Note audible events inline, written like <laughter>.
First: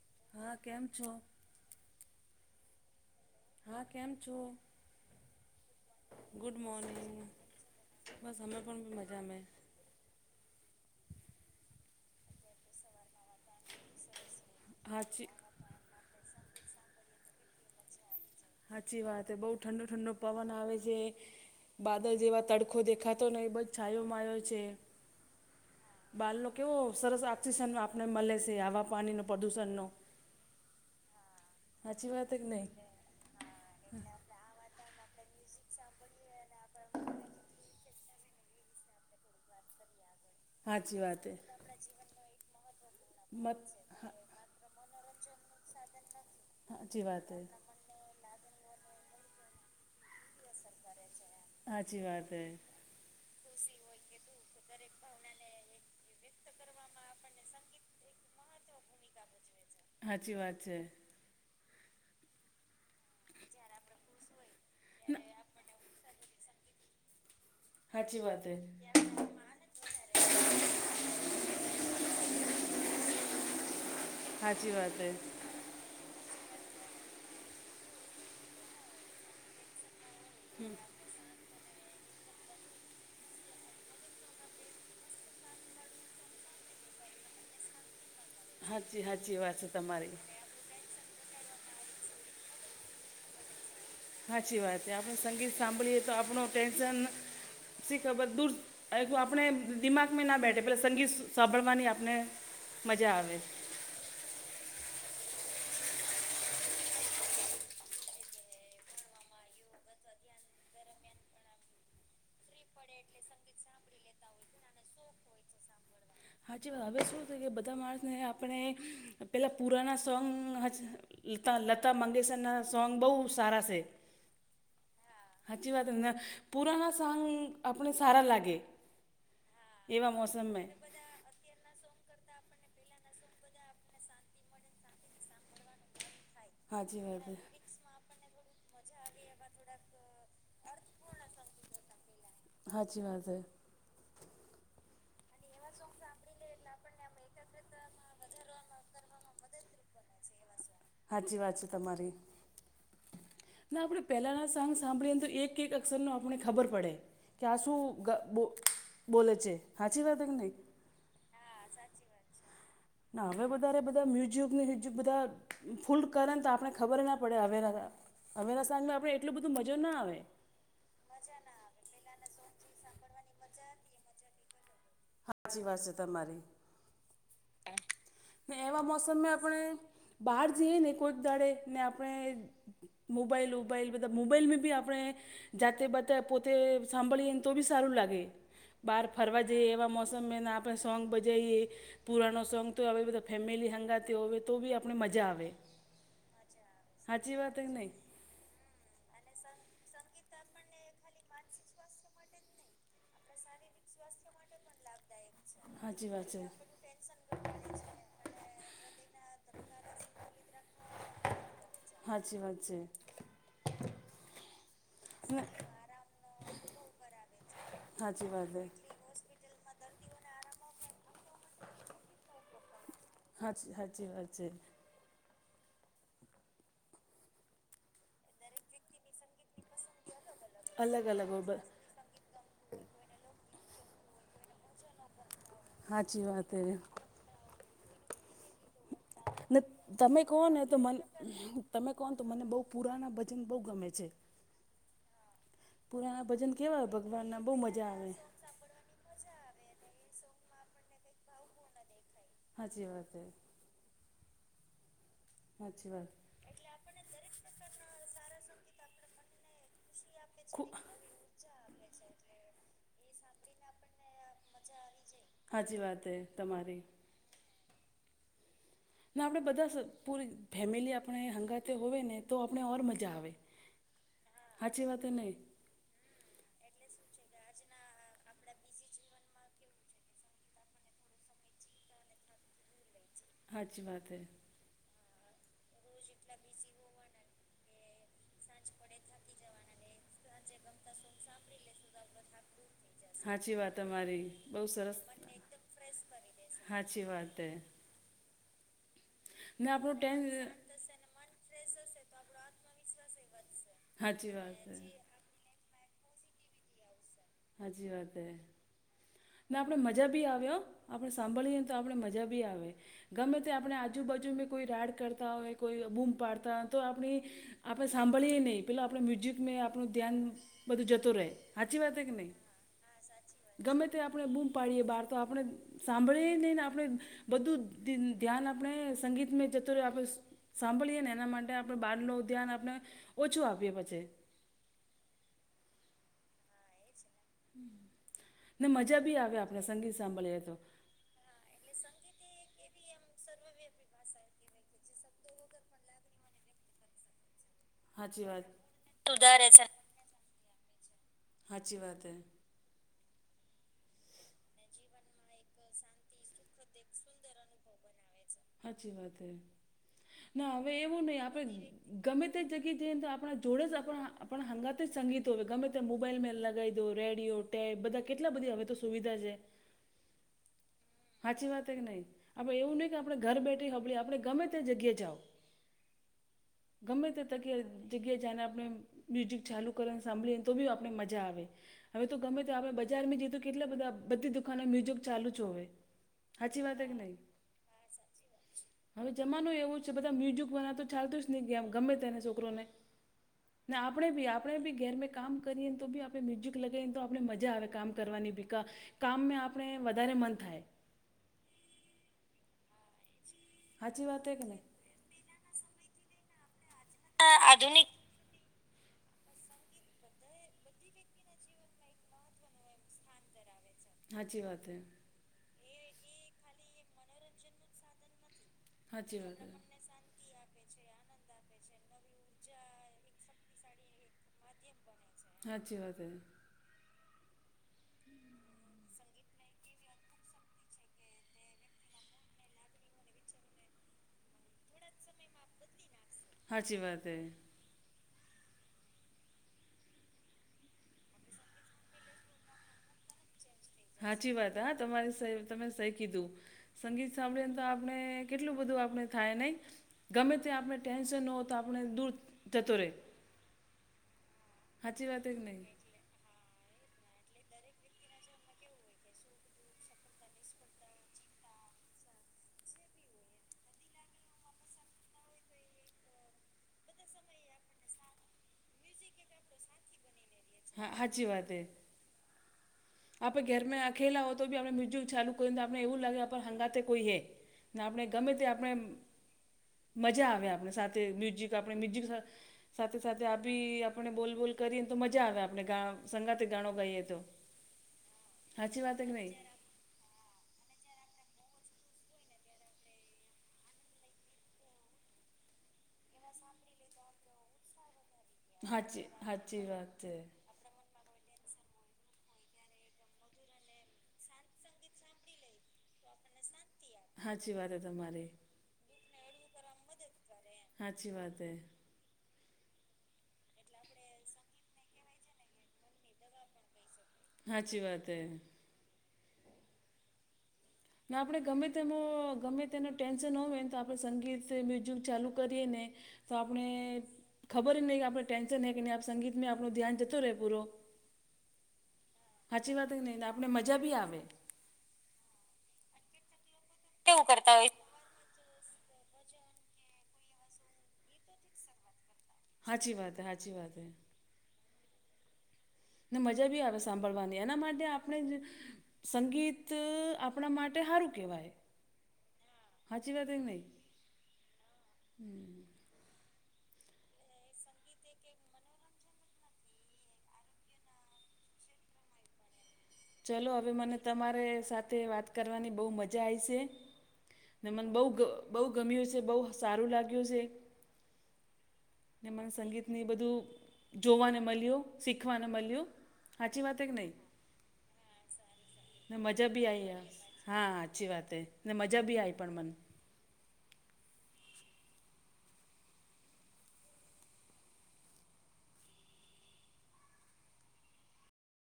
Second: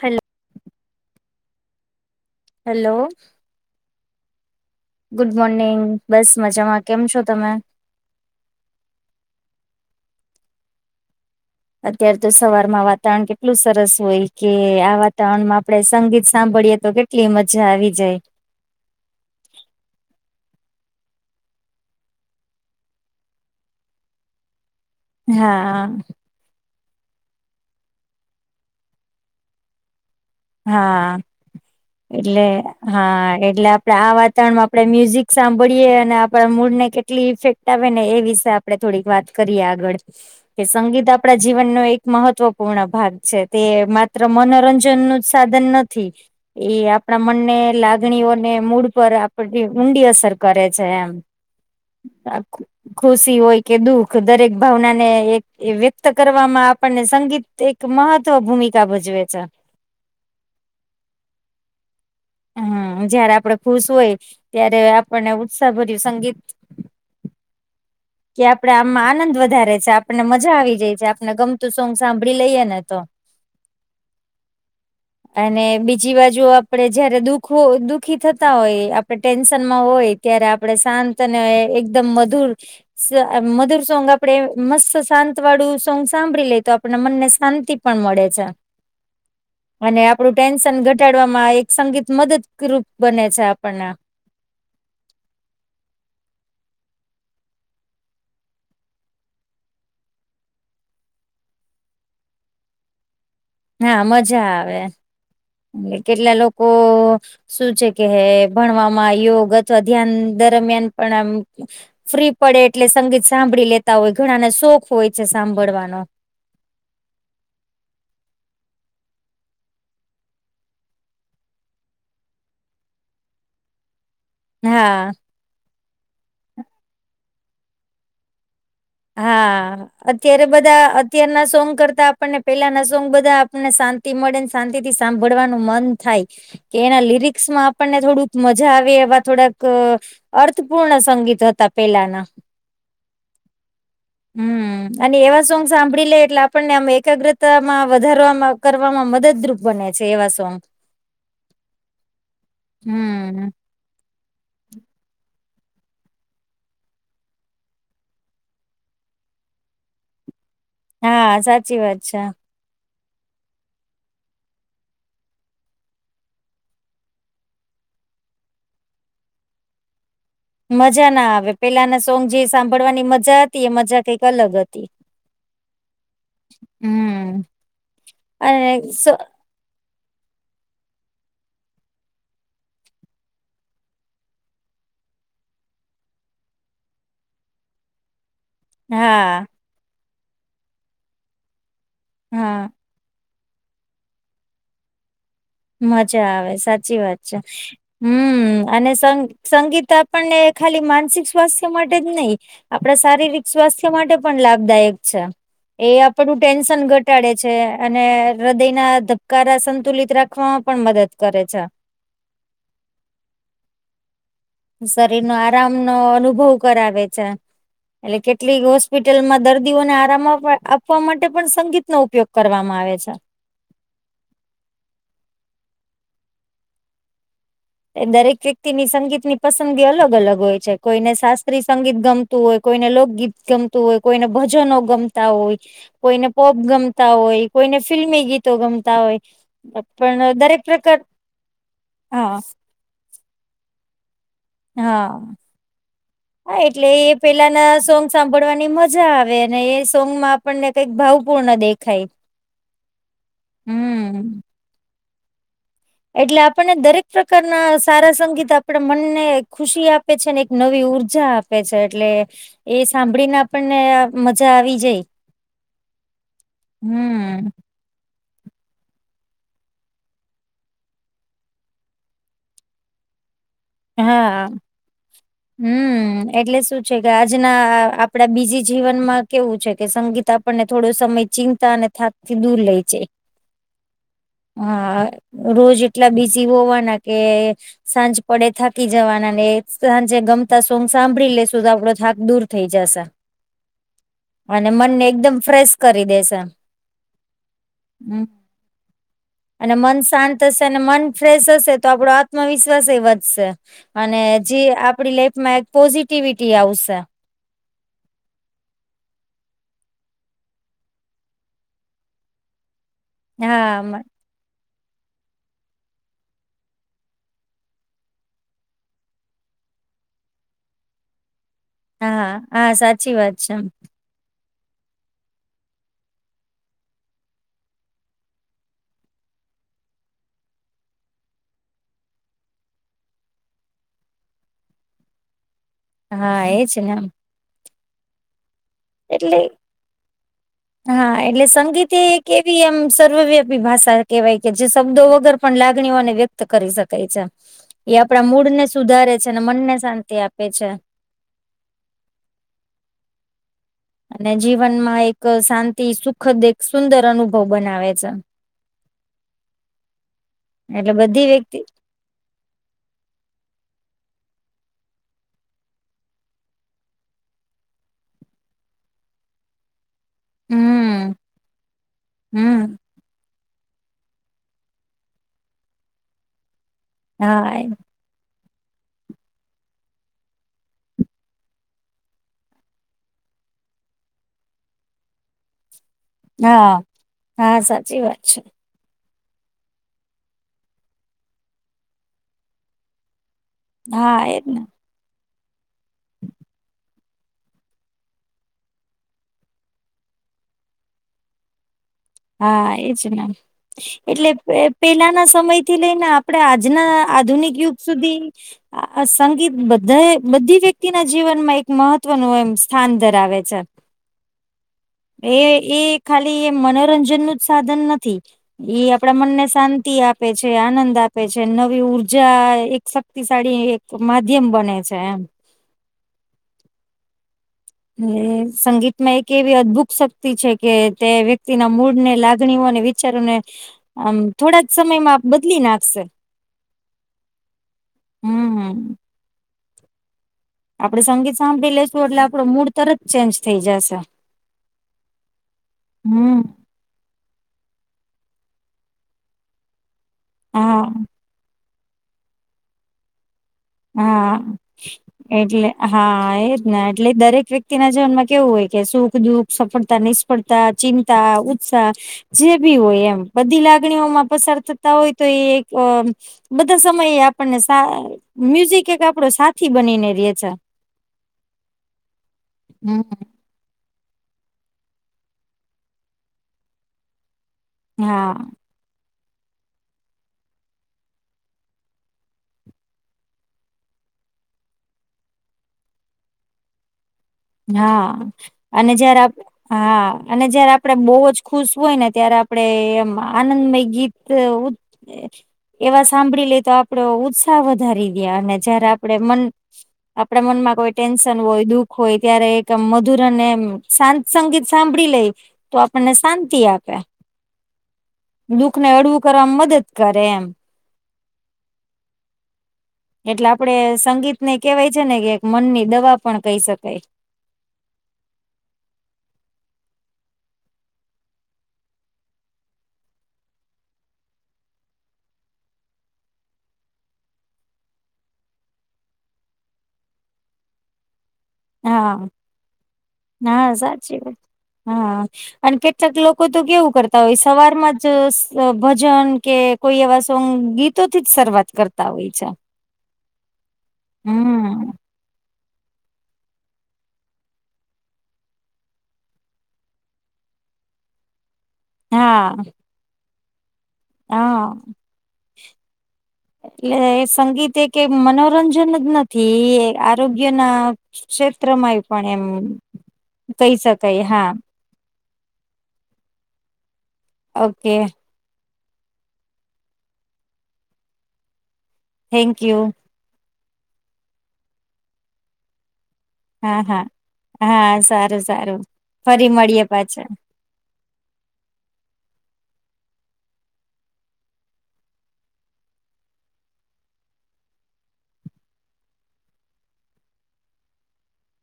Hello હા કેમ છો? હેલો હા કેમ છો ગુડ મોર્નિંગ બસ ગુડ મજામાં કેમ મોર્નિંગ છો તમે બસ અમે પણ બી મજામે અત્યારે તો સવારમાં વાતાવરણ કેટલું સરસ હોય કે આ હાચી વાતાવરણમાં પડે સંગીત સાંભળીએે તો કેટલી મજા આવી જાય હાંચી વાત બહુ ઠંડુ ઠંડુ પવન આવે છે બાદલ જેવા તડખો દેખાતો નહી બ છાયો માયો છે હાં બાલ નો કેવો સરસ ઓક્સિજન આપને મળે છે આવા પાણી નો પ્રદુષણ નો હા વાત હે એટલે કે નહીં હા એટલે આપડે આ વાત તણ આપડે મ્યુઝિક સાંભળીએ અને આપડા મૂડ ને કેટલી ઈફેક્ટ આવે ને એ વિશે આ પડે થોડીક વાત કરીએ આગળ કે સાચી સંગીત વાત હે. આપડા જીવનનો એક મહત્વપૂર્ણ ભાગ છે મત તે હા માત્ર મનોરંજન નું સાધન નથી એ સાચી આપડા વાત હે મનને લાગણીઓને મૂડ પર આ પડી ઊંડી અસર કરે છે એમ સાચી વાત હે રાખું ખુશી હોય કે દુઃખ દરેક ભાવનાને વ્યક્ત કરવામાં આપણને સંગીત તે એક મહત્ત્વ ભૂમિકા ભજવે છે હાંચી વાત છે હમ જયારે આપડે ખુશ હોય ત્યારે આપણને ઉત્સાહ ભર્યું સંગીત સાચી કે વાત છે આપડે આમમાં આનંદ વધારે છે આપણને મજા આવી જાય છે આપને ગમતું સોંગ સાંભળી લઈએ ને તો હાચી વાત હે અને બીજી બાજુ આપડે જયારે દુખ દુઃખી થતા હોય આપડે ટેન્શનમાં હોય ત્યારે હમ, આપડે શાંત અને એકદમ મધુર મધુર સોંગ આપડે મસ્ત શાંત વાળું સોંગ સાંભળી લેય તો આપડા મનને શાંતિ પણ મળે છે સાચી સાચી વાત છે અને તમારી આપડું ટેન્શન ઘટાડવામાં એક સંગીત મદદરૂપ બને છે આપણને સાચી વાત છે આપડે સંગીત સાંભળીએ તો આપણું ટેન્શન શીખબર દૂર આપણે દિમાગમાં ના બેઠે પલે સંગીત સાંભળવાની આપને મજા આવે હા મજા આવે એ કેટલા લોકો શું છે કે ભણવામાં યોગ અથવા ધ્યાન દરમિયાન પણ આમ ફ્રી પડે એટલે સંગીત સાંભળી લેતા હોય ઘણાને શોખ હોય છે સાંભળવાનો હાચી વાત હવે શું થઈ કે બધા માણસને આપણે પેલાં પુરાના સોંગ હાચ લતા લતા મંગેશરના સોંગ બહુ સારા છે હા હાંચી વાત અને પુરાના સોન્ગ આપણે સારા લાગે હા એવા અત્યારે મોસમમાં બધા અ અત્યારના સોંગ કરતાં આપણને પેલાના સોંગ બધા આપણને શાંતિ મળે શાંતિ થી સાંભળવાનું મન થાય કે હાજી એના વાત લિરિક્સમાં આપણને થોડુંક મજા આવે એવા થોડાક અર્થપૂર્ણ સંગીત હતા પેલાના હાચી વાત હે હમ અને એવા સોંગ સાંભળી લે એટલે આપણને આમ એકાગ્રતામાં વધાર કરવામાં મદદરૂપ બને છે એવા સોંગ <inaudible> હાચી વાત છે તમારી હમ ના આપણે પહેલાંના સાંગ સાંભળીએને તો એક એક અક્ષરનું આપણને ખબર પડે કે આ શું બો બોલે છે સાચી વાત કે નહીં હા સાચી વાત છે ના હવે વધારે બધા મ્યુઝ્યિક બધા ફૂલ કર તો આપને ખબર ના પડે હવે અવેરા સાંજમાં આપડે એટલું બધું મજા ના આવે મજા ના આવે પેલાના સોંગ જે સાંભળવાની મજા હતી એ મજા કઈક અલગ હતી સાચી વાત છે તમારી હમ ને અને એવા સ મોસમમાં આપણે બહાર જઈએ ને કોચ દાડે ને આપણે મોબાઈલ ઉબાાઈલ મતલબ મોબાઈલમાં ભી આપણે જાતે બતે પોતે સાંભળીએને તો બી સારું લાગે બહાર ફરવા હા જઈએ એવા મોસમમાંને આપણે સોંગ બજાવએ પુરાણ સોંગ હા તો હવે બધા ફેમિલી હંગાથી હોવે તોવી આપણે મજા આવેવે મજા આવે સાચી વાત છે નહીં હમ અને સંગીત આપણને ખાલી માનસિક સ્વાસ્થ્ય માટે જ નહીિ આપણા શારીરિક સ્વાસ્થ્ય માટે પણ લાભદાયક છે એ હાચી વાત આપણું છે. ટેન્શન ઘટ ઘટાડે છે અને હૃદય ના ધબકારા સંતુલિત રાખ શખવામાં પણ મદદ કરે છે હાચી વાત છે શરીર નો અને હૃદયના ધબકારા સંતુલિત રાખવામાં છે. ને આરામ નો અનુભવ કરાવે છે એટલે હાચી વાત કેટલીક હે વસ્તુ હોસ્પિટલમાં દર્દીઓને આરામ આપવા માટે પણ સંગીતનોો ઉપયોગ કરવામાં આવે છે હા સાાચી વાત છે. એ દરેક વ્યક્તિની સંગીત ની પસંદગી અલગ અલગ હોય છે. અલગ કોઈને અલગ હો બ શાસ્ત્રીય સંગીત ગમ. હો કોઈને લોકગીત ગમતું હોય. કોઈને ભજનો ગમતા હોય. હાચી કોઈને વાત પોપ હે ગમ. હોય. કોઈને ફિલ્મી ગીતો ગમતા હોય. ને તમે પણ કહો ને દરેક તો, પ્રકાર મને તમે કહોને તો, હા મને બહુ પુરાના ભજન બહુ ગમે છે. હા પુરાના ભજન હા! કેવા એટલે હોય ભગવાનના બહુ પેલાના મજા સોંગ આવે. સાં. ડવાની મજા આવે. અને એ સોંગમાં આપણને કંઈક ભાવપૂર્ણ દેખાય. સાચી વાત. હમ! સાચી વાત. એટલે આપણને દરેક પ્રકારના સારા સંગીત આપડ મનને ખુશી આપે છે ને એક ખૂ નવી ઊર્જા આપે. છે એટલે એ સાંભળીને આપણને. મજા આવી જાય. સાચી વાત હે તમારી. હમ ના આપણે બધા પૂરી ફેમિલી આપણે હંગાતે હોય ને, તો આપણે ઓર મજા આવે. હા હાચી વાત હે નહીં હમ! એટલે શું છે? કે આજના આપડા બીજી જીવનમાં કેવું છે? કે સંગીત. આપણને થોડો સમય ચિંતા અને થાતથી દૂર લે છે. હાચી વાત હૈ. હા રોજ એટલા બીસી હોવાના કે સાંજ. પડે થાકી જવાના ને સાંજે ગમતા સોંગ સાંભળી લેશું, તો આપડો થાક દૂર થઈ જશે. સાાચી વાત અરી બઉ અને સરસ મનને એકદમ ફ્રેશ કરી દેશે સાાચી વાત. હમ ને અને આપણું મન ટેન શાંત હશે. મન ફ્રેશ હશે તો, આપડો આત્મવિશ્વાસ એ વધશે. અને હાચી વાત જે છે. આપડી લાઈફમાં એક પોઝિટિવિટી આવશે. સાચી વાત. ને આપણે મજા બી આવ્યો. આપણે સાંભળીએને તો આપણે મજા બી આવે. ગમે તે આપણે હા. આજુબાજુમાં કોઈ રાડ કરતા હોય, કોઈ બૂમ પાડતા હોય, તો આપણી. આપણે સાંભળીએ નહીં. પેલાં આપણે મ્યુઝિક મે આપણું ધ્યાન બધું જતું રહે. સાચી વાત કે હા નહીં? હા સાચી વાત છે ગમે તે આપણે બૂમ પાડીએ બહાર તો આપણે. સાંભળી નહીં ને આપણે. બધું ધ્યાન આપણે સંગીત મે જતો રહે આપણે. સાંભળીએ ને એના માટે આપડ બાર નુ ધ્યાન આપણે ઓછું આપીએ પછી. હા એ છે ને ને મજા બી આવે. એટલે આપણે સંગીત સાંભળીએ તો. હા! એટલે સંગીત એ કેવી એમ સર્વવ્યાપી ભાષા કેહેવાય. કે જે શબ્દો વગર. પણ લાગણીઓને વ્યક્ત કરી શકાય છે. એ સાચી આપણા વાત મૂડને સુધારે છે. અને મનને શાંતિ આપે છે. હાચી વાત હૈ. અને જીવનમાં એક શાંતિ સુખદ એક સુંદર અનુભવ બનાવે છે. સાચી વાત હે. ના હવે એટલે એવું નહિ બધી વ્યક્તિ આપડે. ગમે તે જગ્યા જઈને તો, આપણા જોડે જ આપણા હંગાત જ સંગીતો હો. ગમે તે મોબાઈલમાં લગાવી. રેડિયો, ટેપ બધા કેટલા બધી હવે તો સુવિધા છે. હમ! સાચી વાત કે નહી? આપડે હમ. એવું નહિ કે આપણે ઘર બેઠી હોબળએ, આપણે ગમે તે્યા જગ્યાએ જાઓ. ગમે્ય તે હા તકીદી એ નને. જગ્યાએ જઈને આપણે મ્યુઝિક ચાલુ કરીને સાંભળીએને તો બી આપણે મજા આવે. હવે તો, ગમે તો આપડણે બજાર માં જઈએું કેટલા બધા બધી દુકાનો મ્યુઝિક ચાલુ છ હોવે. હા હા! સાચી વાત છે. હવે જમાનું એવું જ છે. બધા મ્યુઝિક બનાવ તો ચાલતું જ નહીં. કેમ ગમે તેને છોકરોને. ના આપણે હા ભી એજ ને આપણે ભી ઘર મે. કામ કરીએને તો બી આપણે મ્યુઝિક લગાવીને તો, આપણે મજા આવે કામ કરવાની બી કા. કામમાં આપણે વધારે મન થાય. હા એજ મ સાચી વાત એટલે હે કે નહીં પેલાના સમય થી લઈને આપણેે આજના. આધુનિક યુગ સુધી. સંગીત બધા બધી વ્યક્તિના જીવનમાં એક મહત્વનું એમ સ્થાન ધરાવે છે. હચચી વાત હે. એ એ ખાલી મનોરંજન નું જ સાધન નથી. ઈ આપડા હાચી વાત મનને હે. શાંતિ આપે છે આનંદ આપે છે નવી ઉર્જા એક શક્તિશાળી એક માધ્યમ બને છે એમ. હાચી વાત છે. અને સંગીતમાં એક એવી અદભુત શક્તિ છે કે તે વ્યક્તિના મૂળ ને લાગણીઓને. વિચારો ને આ થોડા જ સમયમાં બદલી નાખશે. સાચી વાત હ. હમ્મ હમ્મ. આપડણે સંગીત સાંભળી લેશું એટલે આપણો મૂર્ તરત ચેન્જ થઈ જશે. સાચી વાત હા તમારી તમે સહી કીધું. હમ સંગીત સાંભળી ને તો આપણે કેટલું બધું આપણે થાય નહી ગમે ત્યાં આપણે હા ટેન્શન ન હો તો આપ મ દૂર જ તતોરે. હા વાત હે કે નહીં એટલે. હા એ જ એટલે દરેક વ્યક્તિ ના જીવનમાં કેવું હોય કે સુખ દુઃખ સફળતા કરતા ચિંતા ઉત્સાહ જે બી હોય એમ બધી લાગણીઓમાં પસાર થતા હોય તો એ એક. બધા સમયે આપણને મ્યુઝિક એક આપડો સાથી બનીને ર હા સાચી વાત એ. હમ્મ. આપણે ઘરમાં આખેલા હોય તો બી આપણે મ્યુઝિક ચાલુ કરીને તો આપને એવું લાગે આપ હંગાતે કોઈ હે. ને આપણે ગમે હા તે આપણે મજા આવે આપણે સાથે મ્યુઝિક આપણે મ્યુઝિક સાથે સાથે આ બી આપણે બોલબોલ કરીએને તો મજા આવે આપણેા સંગાતે ગાણો ગાઈએ તો. હા સાચી અને વાત હે કે જયારે નહીં આપ હા અને જયારે આપડે બહુ જ ખુશ હોય ને, ત્યારે આપણે એમ આનંદમય ગીત એવા સાંભળી લે તો આપડે ઉ સાહ વધારી દેય અને જયારે હાચી આપણે મન હાચી વાત છે આપણા મનમાં કોઈ ટેન્શન હોય દુઃખ હોય. ત્યારે એક આ મધુરને એમ શાંત સંગીત સાંભળી લઈ તો આપણને શાંતિ આપે. હાચી વાત હે તમારી દુખને હડવું કરવાવામાં મદદ કરે એમ હા અચછી વાત હૈ. એટલે આપડે સંગીતને કેહેવાય છે ને કે એક મનની દવા પણ કહી શકાય. હાચી વાત હૈ. ને આપણે ગમે તેમાં ગમે તેનું ટેન્સન હો હોય, ને તો આપણે સંગીત મ્યુઝિક ચાલુ કરીએ ને. તો આપણે ખબર નહીં કે આપણે ટેન્શન ન કે, નહીં આપ સંગીતમાં આપણ ધ્યાન જતો રહે પૂરો. હા. સાચી વાત નહી આપડે હા મજા બી સાચી આવે. વાત હા અને કેટલાક લોકો તો કેવું કરતા હોય સવારમાં ભજન કે કોઈ એવા સોંગ ગીતો થી જ શરૂઆત કરતા હોય છે. સાાચી વાતે સાાચી વાત હૈ. હમ્મ. ને મજા બી આવે સાંભળવાની એના માટે આપણે સંગીત આપણા માટે સારું કેવાય. હા. હાચ વા ત નહી. હા. હમ એટલે સંગીત એ કે મનોરંજન જ નથી. થી આરોગ્ય ના ક્ષેત્રમાં એ પણ એમ ચલો હવે કહી મને શકાય તમારે હા સાથે વાત કરવાની બહુ મજા આવી છે. ને મને ઓકે બહુ બહુ ગમ્યું છે, બહુ સારું લાગ્યું છે. ને મને થેન્ક યુ સંગીતને બધું જોવાને મળ્યું, શીખવાને મળ્યું. સાચી વાત હા હે કે હા નહીં હા સારું સારું ને ફરી મજા બી મળીએે આવી પાછા. હા અચ્છી વાત એ ને મજા બી આવી પણ મને